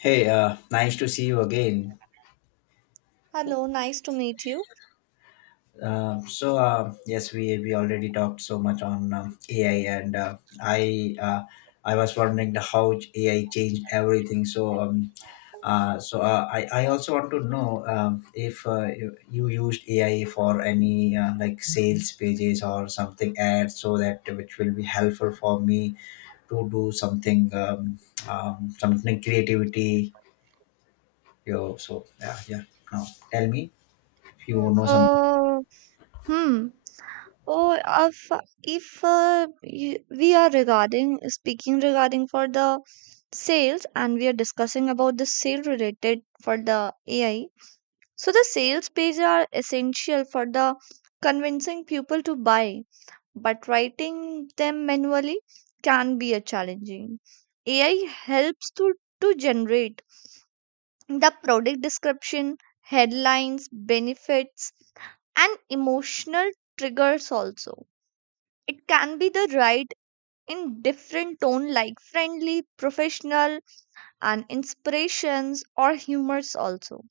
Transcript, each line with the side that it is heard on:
left: Hey, nice to see you again.
right: Hello, nice to meet you.
left: Yes, we already talked so much on AI, and I uh, I was wondering the how AI changed everything. So I also want to know if you used AI for any like sales pages or something ads, so that which will be helpful for me to do something something creativity. So yeah, yeah. Now tell me if you know something.
right: Uh, hmm. Oh, if we are regarding speaking regarding for the sales, and we are discussing about the sale related for the AI. So the sales page are essential for the convincing people to buy, but writing them manually can be a challenging. AI helps to generate the product description, headlines, benefits, and emotional triggers also. It can be the right in different tone like friendly, professional, and inspirations or humors also.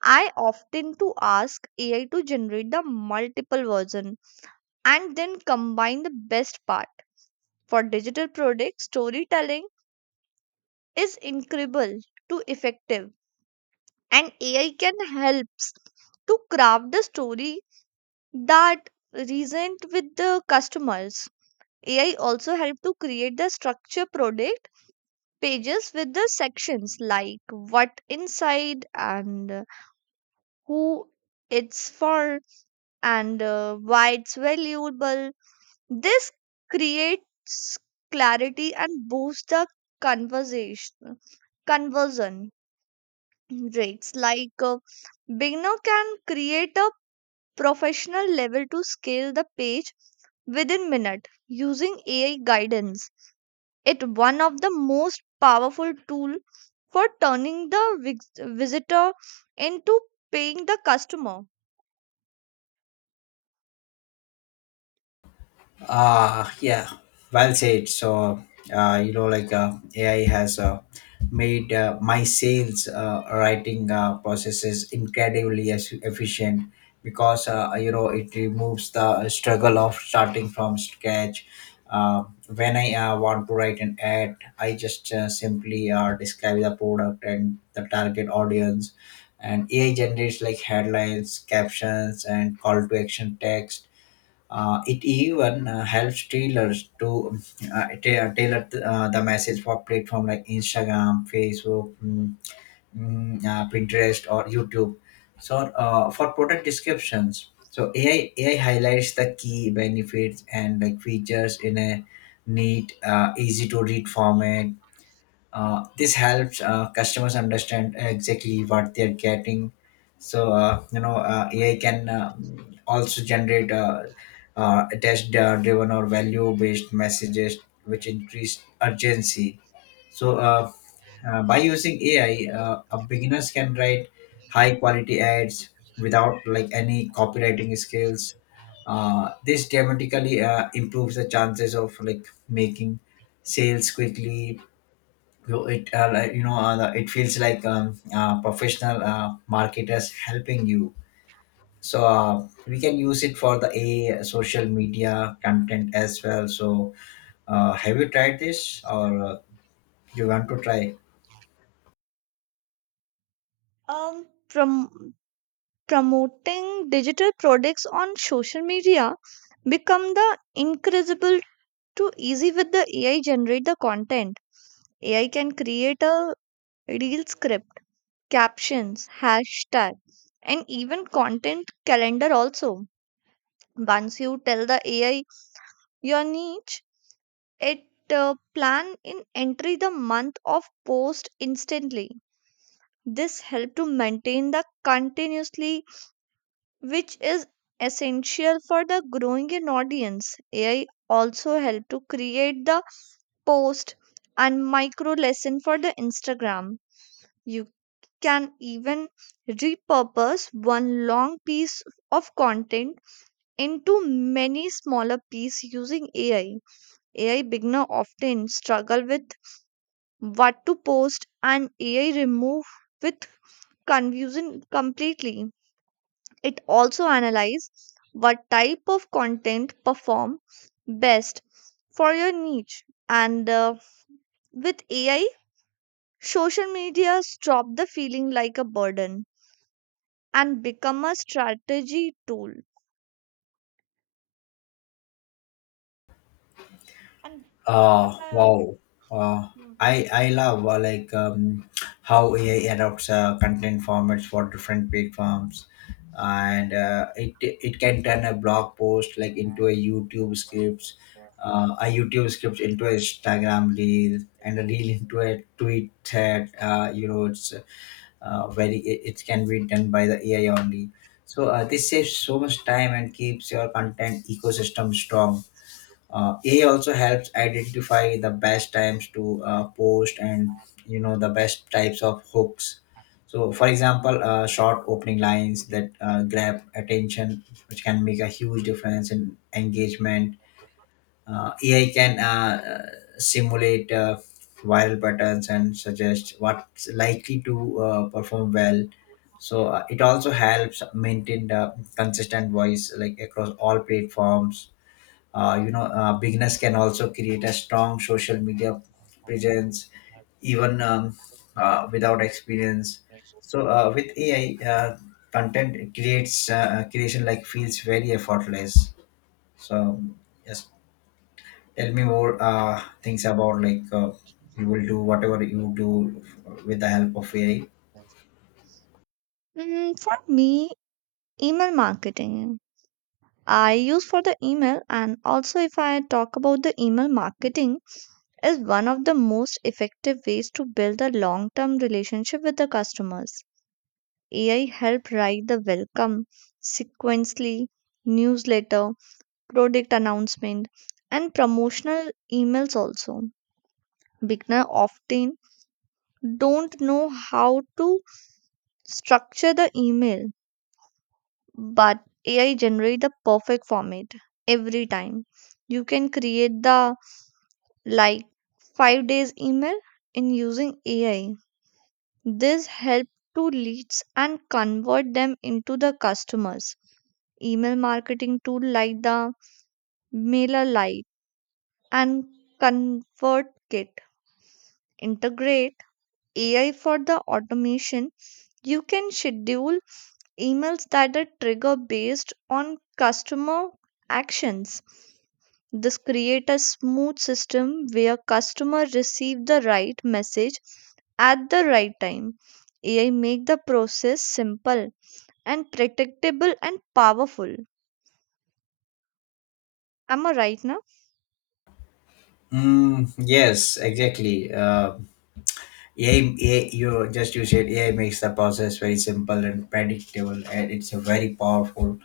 right: I often to ask AI to generate the multiple version and then combine the best part. For digital product storytelling is incredible to effective, and AI can helps to craft the story that recent with the customers. AI also helped to create the structure product pages with the sections like what inside and who it's for, and why it's valuable. This creates clarity and boosts the conversation conversion rates like beginner can create a professional level to scale the page within minute using AI guidance. It one of the most powerful tool for turning the visitor into paying the customer.
left: Ah, yeah, well said. So, AI has made my sales writing processes incredibly as efficient because, it removes the struggle of starting from scratch. Uh, when I want to write an ad, I just simply describe the product and the target audience. And AI generates like headlines, captions, and call to action text. It even helps tailors to tailor the message for platform like Instagram, Facebook, Pinterest, or YouTube. So for product descriptions, so AI highlights the key benefits and like features in a neat, easy to read format. This helps customers understand exactly what they're getting. So AI can also generate test-driven or value-based messages, which increase urgency. So by using AI, a beginners can write high-quality ads without like any copywriting skills. This dramatically improves the chances of like making sales quickly. You it like, you know It feels like professional marketers helping you. So we can use it for the a social media content as well. So have you tried this or you want to try?
right: Um, prom- promoting digital products on social media become the incredible to easy with the AI generate the content. AI can create a real script, captions, hashtags, and even content calendar also. Once you tell the AI your niche, it plan in entry the month of post instantly. This help to maintain the continuously, which is essential for the growing an audience. AI also help to create the post and micro lesson for the Instagram. You can even repurpose one long piece of content into many smaller pieces using AI. AI beginner often struggle with what to post, and AI remove with confusion completely. It also analyze what type of content perform best for your niche, and with AI, social media stop the feeling like a burden and become a strategy tool.
left: Wow. Uh,
right: Hmm.
left: I love how AI adopts content formats for different platforms, and it can turn a blog post like into a YouTube scripts, a YouTube script into a Instagram reel, and a reel into a tweet thread. It can be done by the AI only. This saves so much time and keeps your content ecosystem strong. AI also helps identify the best times to post and you know the best types of hooks. So, for example, short opening lines that grab attention, which can make a huge difference in engagement. AI can uh, simulate viral patterns and suggest what's likely to perform well. So it also helps maintain the consistent voice like across all platforms. Beginners can also create a strong social media presence even without experience. So with AI content creates creation like feels very effortless. So just tell me more things about like you will do whatever you do with the help of AI.
right: Mm, for me, email marketing. I use for the email, and also if I talk about the email marketing, is one of the most effective ways to build a long-term relationship with the customers. AI help write the welcome, sequentially, newsletter, product announcement, and promotional emails also. Beginner often don't know how to structure the email, but AI generate the perfect format every time. You can create the like 5 days email in using AI. This help to leads and convert them into the customers. Email marketing tool like the MailerLite Lite and ConvertKit integrate AI for the automation. You can schedule emails that are trigger based on customer actions. This create a smooth system where customer receive the right message at the right time. AI make the process simple and predictable and powerful. Am I right now?
left: Mm, yes, exactly. AI, you said AI makes the process very simple and predictable, and it's a very powerful.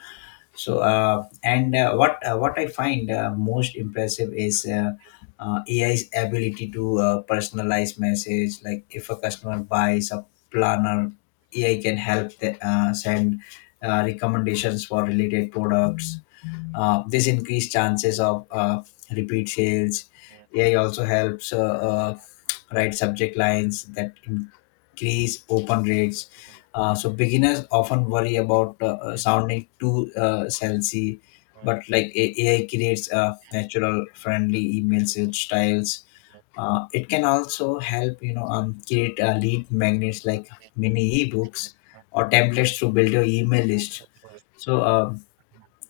left: So, and what I find most impressive is AI's ability to personalize message. Like if a customer buys a planner, AI can help the, send recommendations for related products. This increased chances of repeat sales. AI also helps write subject lines that increase open rates. So beginners often worry about sounding too salesy, but like AI creates natural, friendly email sales styles. It can also help create lead magnets like mini ebooks or templates to build your email list. So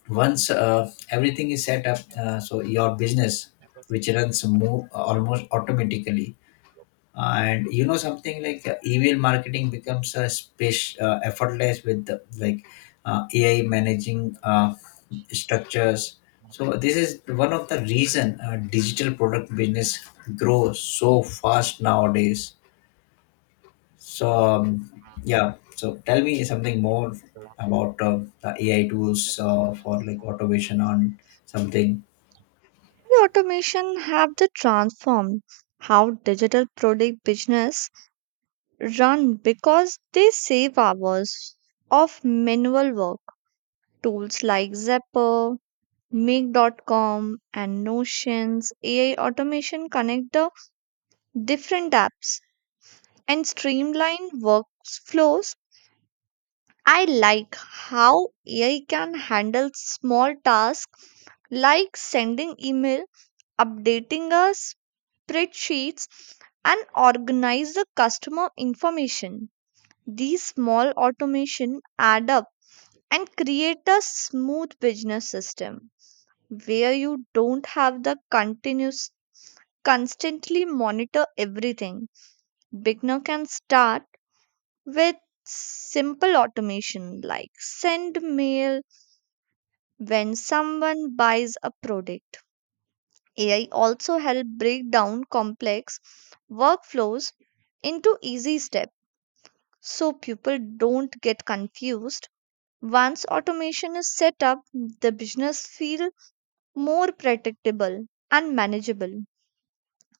left: once everything is set up, so your business, which runs almost automatically. And you know something like email marketing becomes a space effortless with the, like AI managing structures. So this is one of the reason digital product business grows so fast nowadays. So tell me something more about the AI tools for like automation on something.
right: The automation have the transformed how digital product business run because they save hours of manual work. Tools like Zeppo, Make.com and Notions AI automation connect the different apps, and streamlined workflows. I like how AI can handle small tasks like sending email, updating a spreadsheets, and organize the customer information. These small automation add up and create a smooth business system where you don't have the continuous constantly monitor everything. Beginner can start with simple automation like send mail when someone buys a product. AI also help break down complex workflows into easy steps so people don't get confused. Once automation is set up, the business feel more predictable and manageable.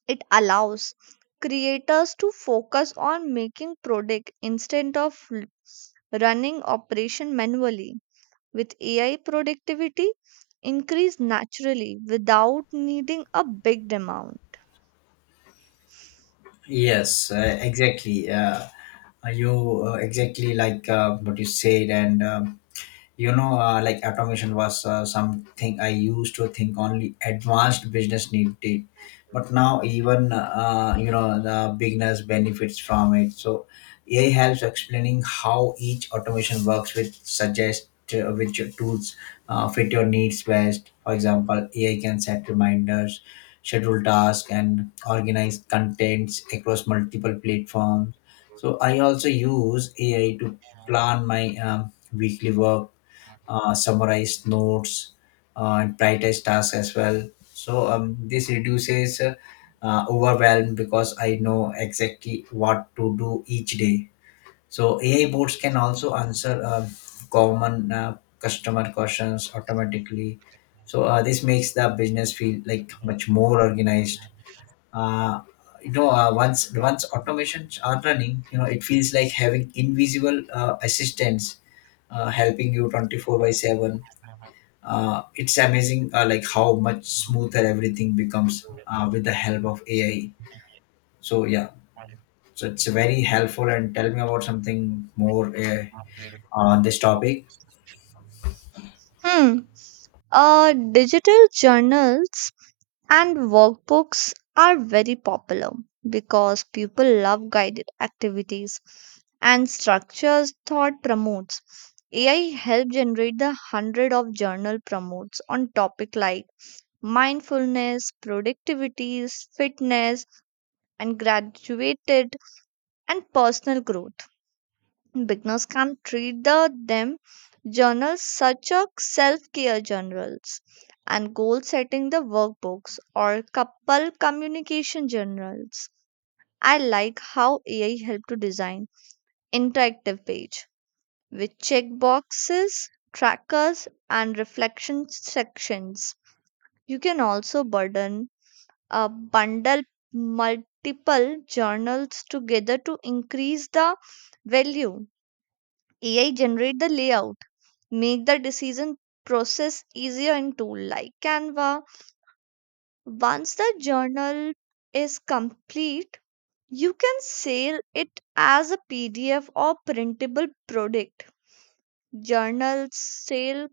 right: It allows creators to focus on making product instead of running operation manually. With AI, productivity increased naturally without needing a big amount.
left: Yes, you exactly like what you said and you know like automation was something I used to think only advanced business needed. But now even you know the beginners benefits from it. So AI helps explaining how each automation works with suggest which tools fit your needs best. For example, AI can set reminders, schedule tasks and organize contents across multiple platforms. So I also use AI to plan my um, weekly work, summarized notes, and prioritize tasks as well. So this reduces overwhelm because I know exactly what to do each day. So AI bots can also answer common customer questions automatically. This makes the business feel like much more organized. Uh, once automations are running, you know, it feels like having invisible assistants helping you 24 by 7. It's amazing like how much smoother everything becomes with the help of AI. So yeah, so it's very helpful. And tell me about something more on this topic.
right: Hmm. Digital journals and workbooks are very popular because people love guided activities and structures thought promotes. AI helped generate the hundred of journal promotes on topic like mindfulness, productivities, fitness, and graduated and personal growth. Beginners can treat the them journals such as self-care journals and goal setting the workbooks or couple communication journals. I like how AI help to design interactive page with checkboxes, trackers and reflection sections. You can also burden a bundle multiple journals together to increase the value. AI generate the layout make the decision process easier in tool like Canva. Once the journal is complete, you can sell it as a PDF or printable product. Journals sell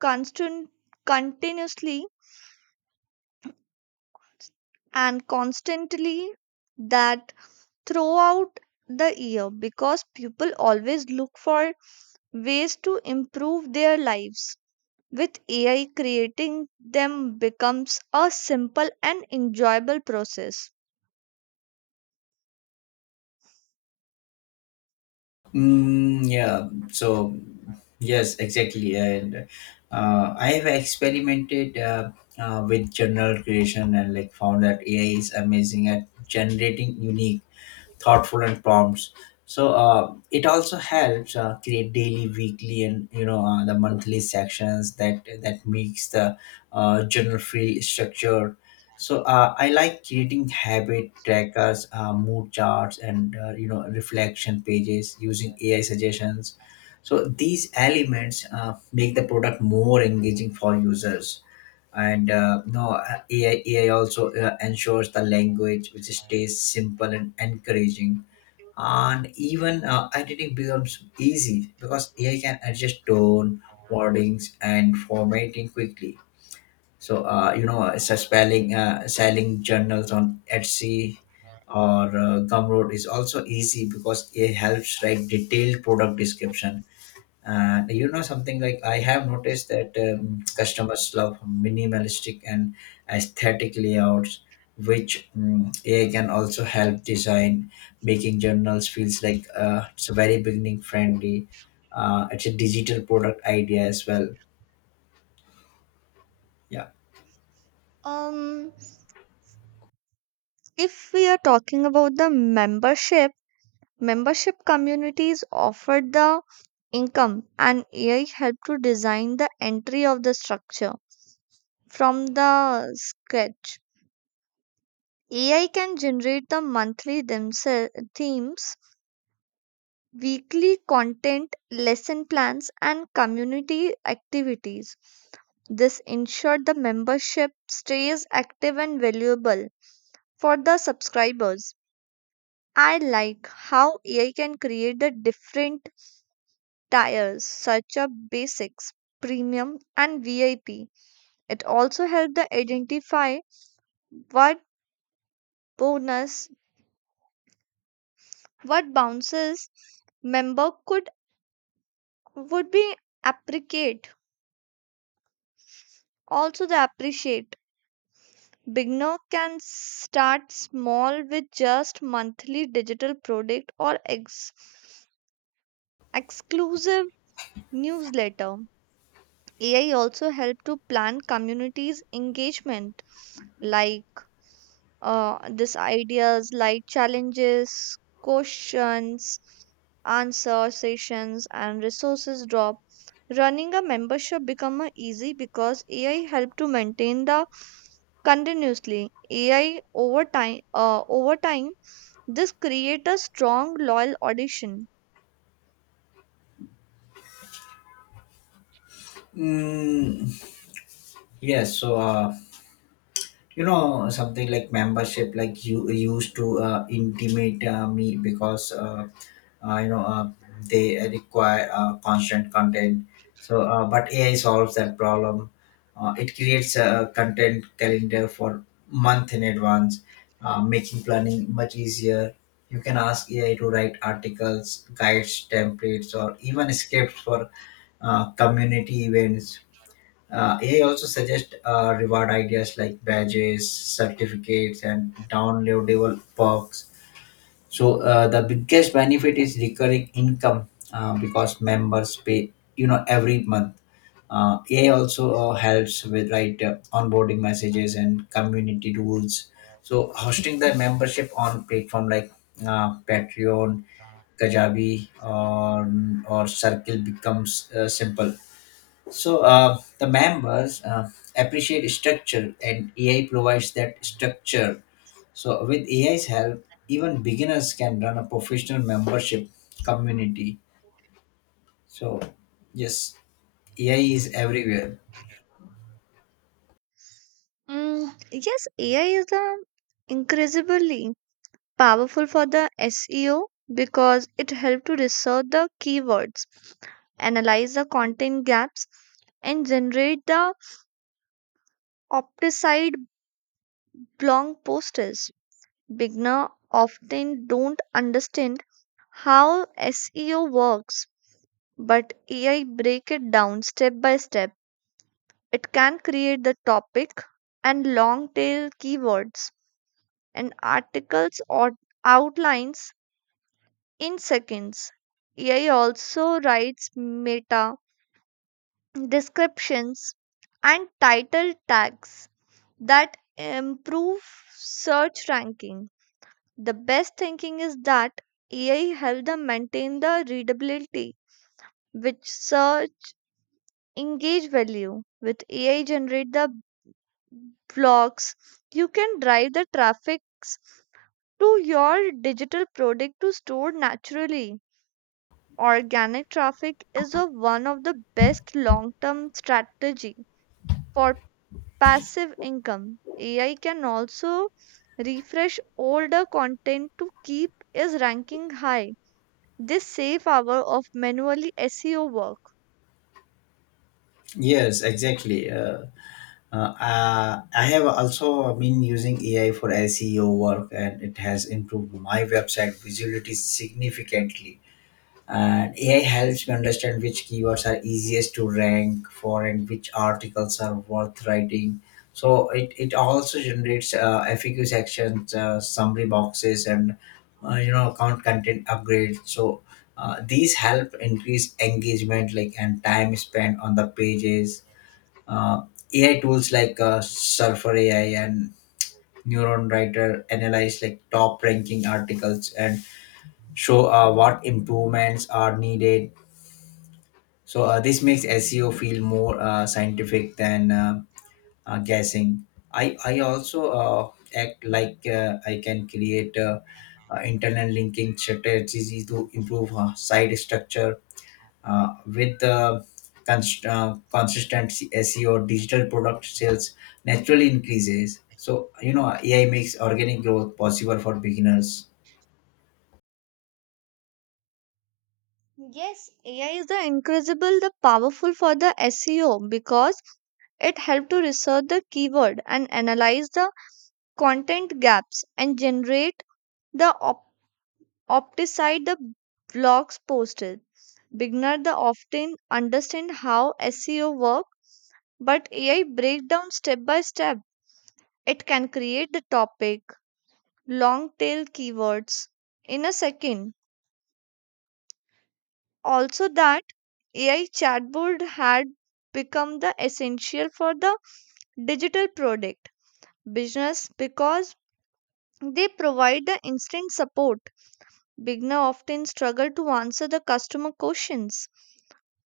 right: constant, continuously and constantly that throughout the year because people always look for ways to improve their lives. With AI, creating them becomes a simple and enjoyable process.
left: Mm, yeah so yes exactly. And I have experimented with journal creation and like found that AI is amazing at generating unique, thoughtful and prompts. So it also helps create daily, weekly and you know the monthly sections that makes the journal feel structured. So I like creating habit trackers, mood charts and you know reflection pages using AI suggestions. So these elements make the product more engaging for users. And no AI also ensures the language which stays simple and encouraging, and even editing becomes easy because AI can adjust tone, wordings, and formatting quickly. So selling journals on Etsy or Gumroad is also easy because it helps write detailed product description. And you know something like I have noticed that customers love minimalistic and aesthetic layouts, which AI can also help design. Making journals feels like it's a very beginning friendly. It's a digital product idea as well. Yeah.
right: Um, if we are talking about the membership, membership communities offered the income, and AI helped to design the entry of the structure from the sketch. AI can generate the monthly themes, weekly content, lesson plans, and community activities. This ensured the membership stays active and valuable for the subscribers. I like how AI can create the different tiers such as basics, premium, and VIP. It also helped the identify what bonus, what bounces member could would be appreciate. Also the appreciate beginner can start small with just monthly digital product or exclusive newsletter. AI also help to plan communities engagement like this ideas like challenges, questions, answer sessions and resources drop. Running a membership become a easy because AI help to maintain the continuously. AI over time this create a strong loyal audition.
left: Mm, yes. So you know something like membership like you used to intimate me because, uh, you know uh, they require constant content. So but AI solves that problem. It creates a content calendar for month in advance, making planning much easier. You can ask AI to write articles, guides, templates or even scripts for community events. AI also suggests reward ideas like badges, certificates, and downloadable perks. So the biggest benefit is recurring income because members pay, you know, every month. AI also helps with right onboarding messages and community rules. So hosting the membership on platform like Patreon, Kajabi, or Circle becomes simple. So the members appreciate structure, and AI provides that structure. So with AI's help, even beginners can run a professional membership community. So yes, AI is everywhere.
right: Mm, yes, AI is a incredibly powerful for the SEO because it helped to research the keywords, analyze the content gaps, and generate the opticide blog posters. Beginner often don't understand how SEO works, but AI break it down step by step. It can create the topic and long tail keywords and articles or outlines in seconds. AI also writes meta descriptions and title tags that improve search ranking. The best thinking is that AI helps them maintain the readability, which search engage value. With AI generate the blogs, you can drive the traffic to your digital product to store naturally. Organic traffic is a, one of the best long-term strategy for passive income. AI can also refresh older content to keep its ranking high. This save hour of manually SEO work.
left: Yes, exactly. I have also been using AI for SEO work, and it has improved my website visibility significantly. And AI helps me understand which keywords are easiest to rank for and which articles are worth writing. So it also generates FAQ sections, summary boxes, and you know account content upgrades. So these help increase engagement like and time spent on the pages. Uh, AI tools like Surfer AI and Neuron Writer analyze like top ranking articles and show what improvements are needed. So this makes SEO feel more scientific than guessing. I also act like I can create internal linking strategies to improve site structure with consistent SEO digital product sales naturally increases. So you know AI makes organic growth possible for beginners.
right: Yes, AI is the incredible, the powerful for the SEO because it helps to research the keyword and analyze the content gaps and generate the opticide the blogs posted. Beginners often understand how SEO work, but AI break down step by step. It can create the topic, long tail keywords in a second. Also that AI chatbot had become the essential for the digital product business because they provide the instant support. Beginner often struggle to answer the customer questions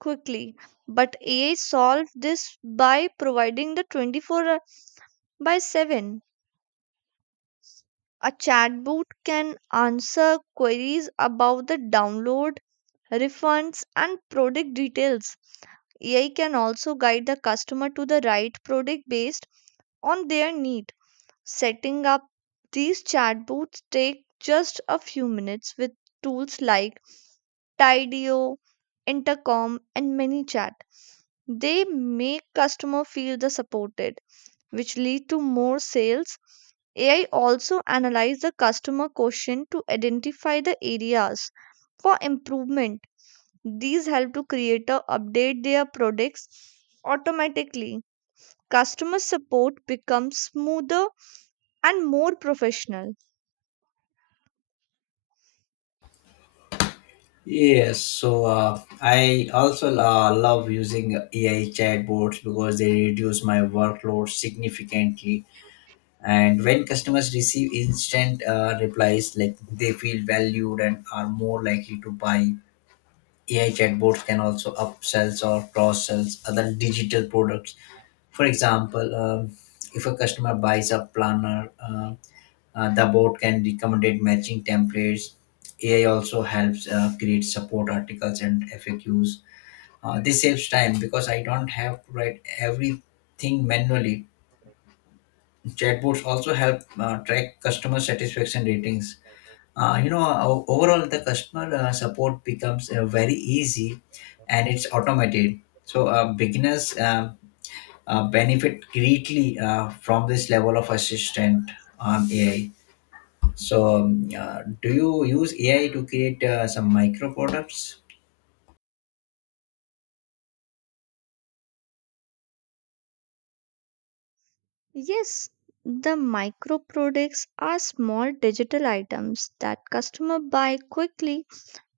right: quickly, but AI solved this by providing the 24/7, a chatbot can answer queries about the download, refunds, and product details. AI can also guide the customer to the right product based on their need. Setting up these chatbots take just a few minutes with tools like Tidio, Intercom, and ManyChat. They make customer feel the supported, which lead to more sales. AI also analyze the customer question to identify the areas for improvement. These help to creator update their products automatically. Customer support becomes smoother and more professional.
left: Yes, so I also love using AI chatbots because they reduce my workload significantly. And when customers receive instant replies, like they feel valued and are more likely to buy. AI chatbots can also upsells or cross sells other digital products. For example, if a customer buys a planner. The bot can recommend matching templates. AI also helps create support articles and FAQs. This saves time because I don't have to write everything manually. Chatbots also help track customer satisfaction ratings. Overall, the customer support becomes very easy and it's automated. So, beginners benefit greatly from this level of assistant on AI. So, do you use AI to create some micro products?
right: Yes, the micro products are small digital items that customer buy quickly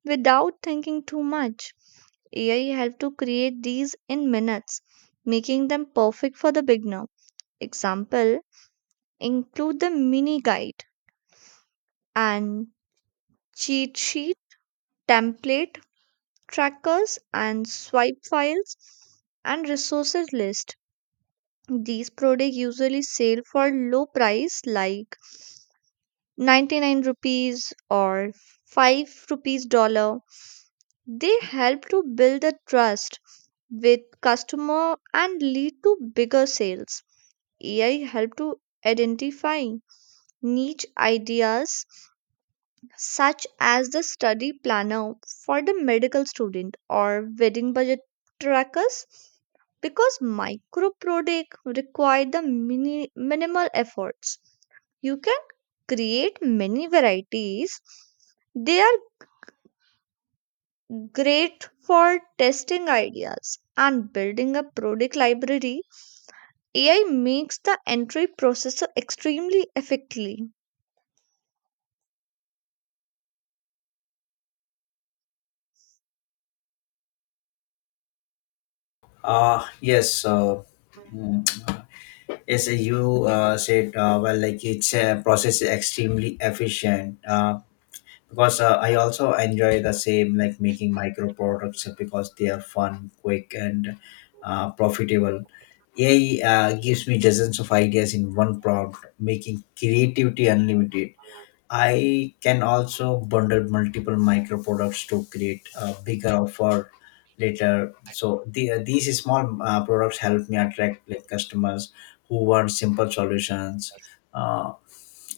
right: without thinking too much. AI helped to create these in minutes, making them perfect for the beginner. Example include the mini guide and cheat sheet, template trackers, and swipe files and resources list. These products usually sell for low price like 99 rupees or 5 rupees dollar. They help to build the trust with customer and lead to bigger sales. AI help to identify niche ideas such as the study planner for the medical student or wedding budget trackers because micro product require the minimal efforts. You can create many varieties. They are great for testing ideas and building a product library. AI makes the entry processor extremely effectively.
left: Uh, yes. Uh, mm, yes, you said, well, like it's a process is extremely efficient. Because I also enjoy the same, like making micro products because they are fun, quick, and profitable. AI gives me dozens of ideas in one prompt, making creativity unlimited. I can also bundle multiple micro products to create a bigger offer later. So the, these small products help me attract like customers who want simple solutions. Uh,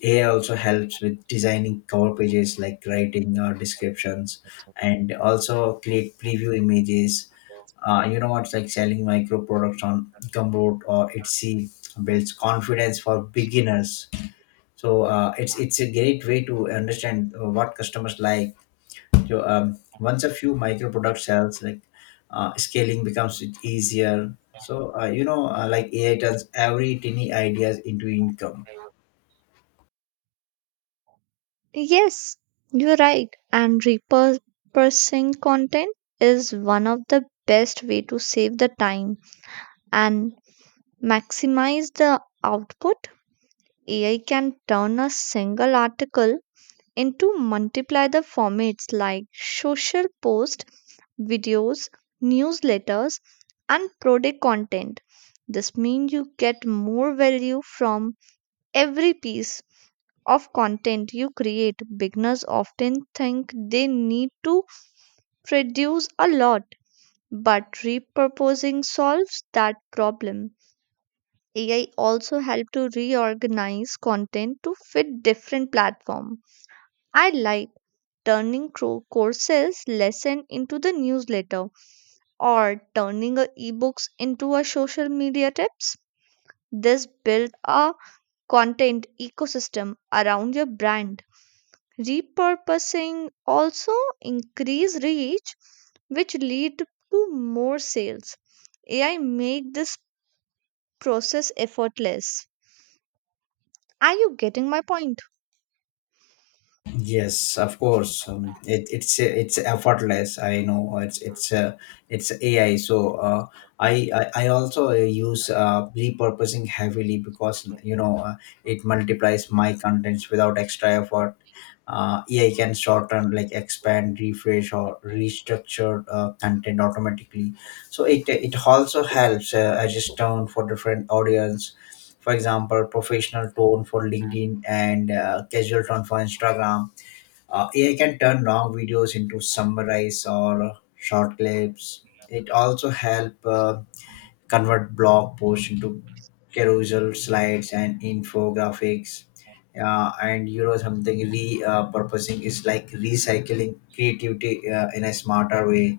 left: AI also helps with designing cover pages like writing or descriptions and also create preview images. You know what's like selling micro products on Gumroad or Etsy builds confidence for beginners. So it's a great way to understand what customers like. So once a few micro product sells like scaling becomes it easier. So you know like AI turns every tiny ideas into income.
right: Yes, you're right. And repurposing content is one of the best way to save the time and maximize the output. AI can turn a single article into multiply the formats like social posts, videos, newsletters, and product content. This means you get more value from every piece of content you create. Beginners often think they need to produce a lot, but repurposing solves that problem. AI also help to reorganize content to fit different platforms. I like turning courses lesson into the newsletter or turning a ebooks into a social media tips. This build a content ecosystem around your brand. Repurposing also increase reach, which lead to more sales. AI make this process effortless. Are you getting my point?
left: Yes, of course. It's effortless. I know it's AI. So I, I also use repurposing heavily because you know it multiplies my contents without extra effort. AI can shorten, like expand, refresh, or restructure content automatically. So it also helps adjust tone for different audience. For example, professional tone for LinkedIn and casual tone for Instagram. AI can turn long videos into summarize or short clips. It also help convert blog posts into carousel slides and infographics. And you know something repurposing purposing is like recycling creativity in a smarter way.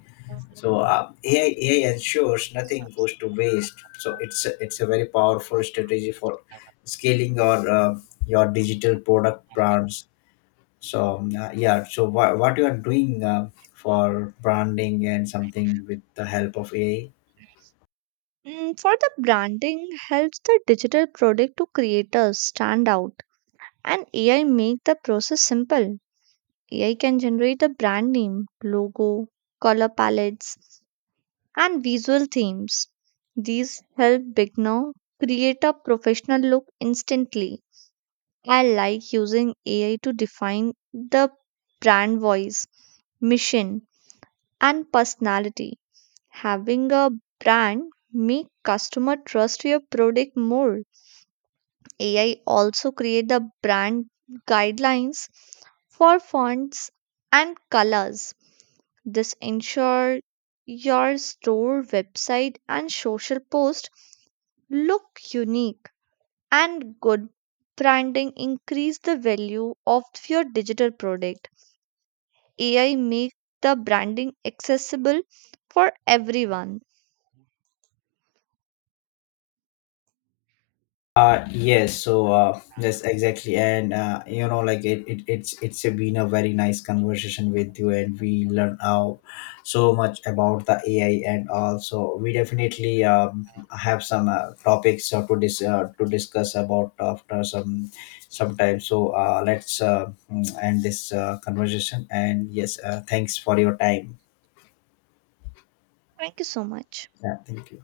left: So AI ensures nothing goes to waste. So it's a very powerful strategy for scaling your digital product brands. So what you are doing for branding and something with the help of AI?
right: Mm, for the branding helps the digital product to creators stand out, and AI make the process simple. AI can generate the brand name, logo, color palettes and visual themes. These help beginner create a professional look instantly. I like using AI to define the brand voice, mission, and personality. Having a brand make customer trust your product more. AI also create the brand guidelines for fonts and colors. This ensure your store website and social post look unique, and good branding increase the value of your digital product. AI make the branding accessible for everyone.
left: Yes, exactly, and you know, like it, it's been a very nice conversation with you, and we learn how so much about the AI, and also we definitely have some topics to discuss about after some time. So let's end this conversation, and yes, thanks for your time.
right: Thank you so much.
left: Yeah, thank you.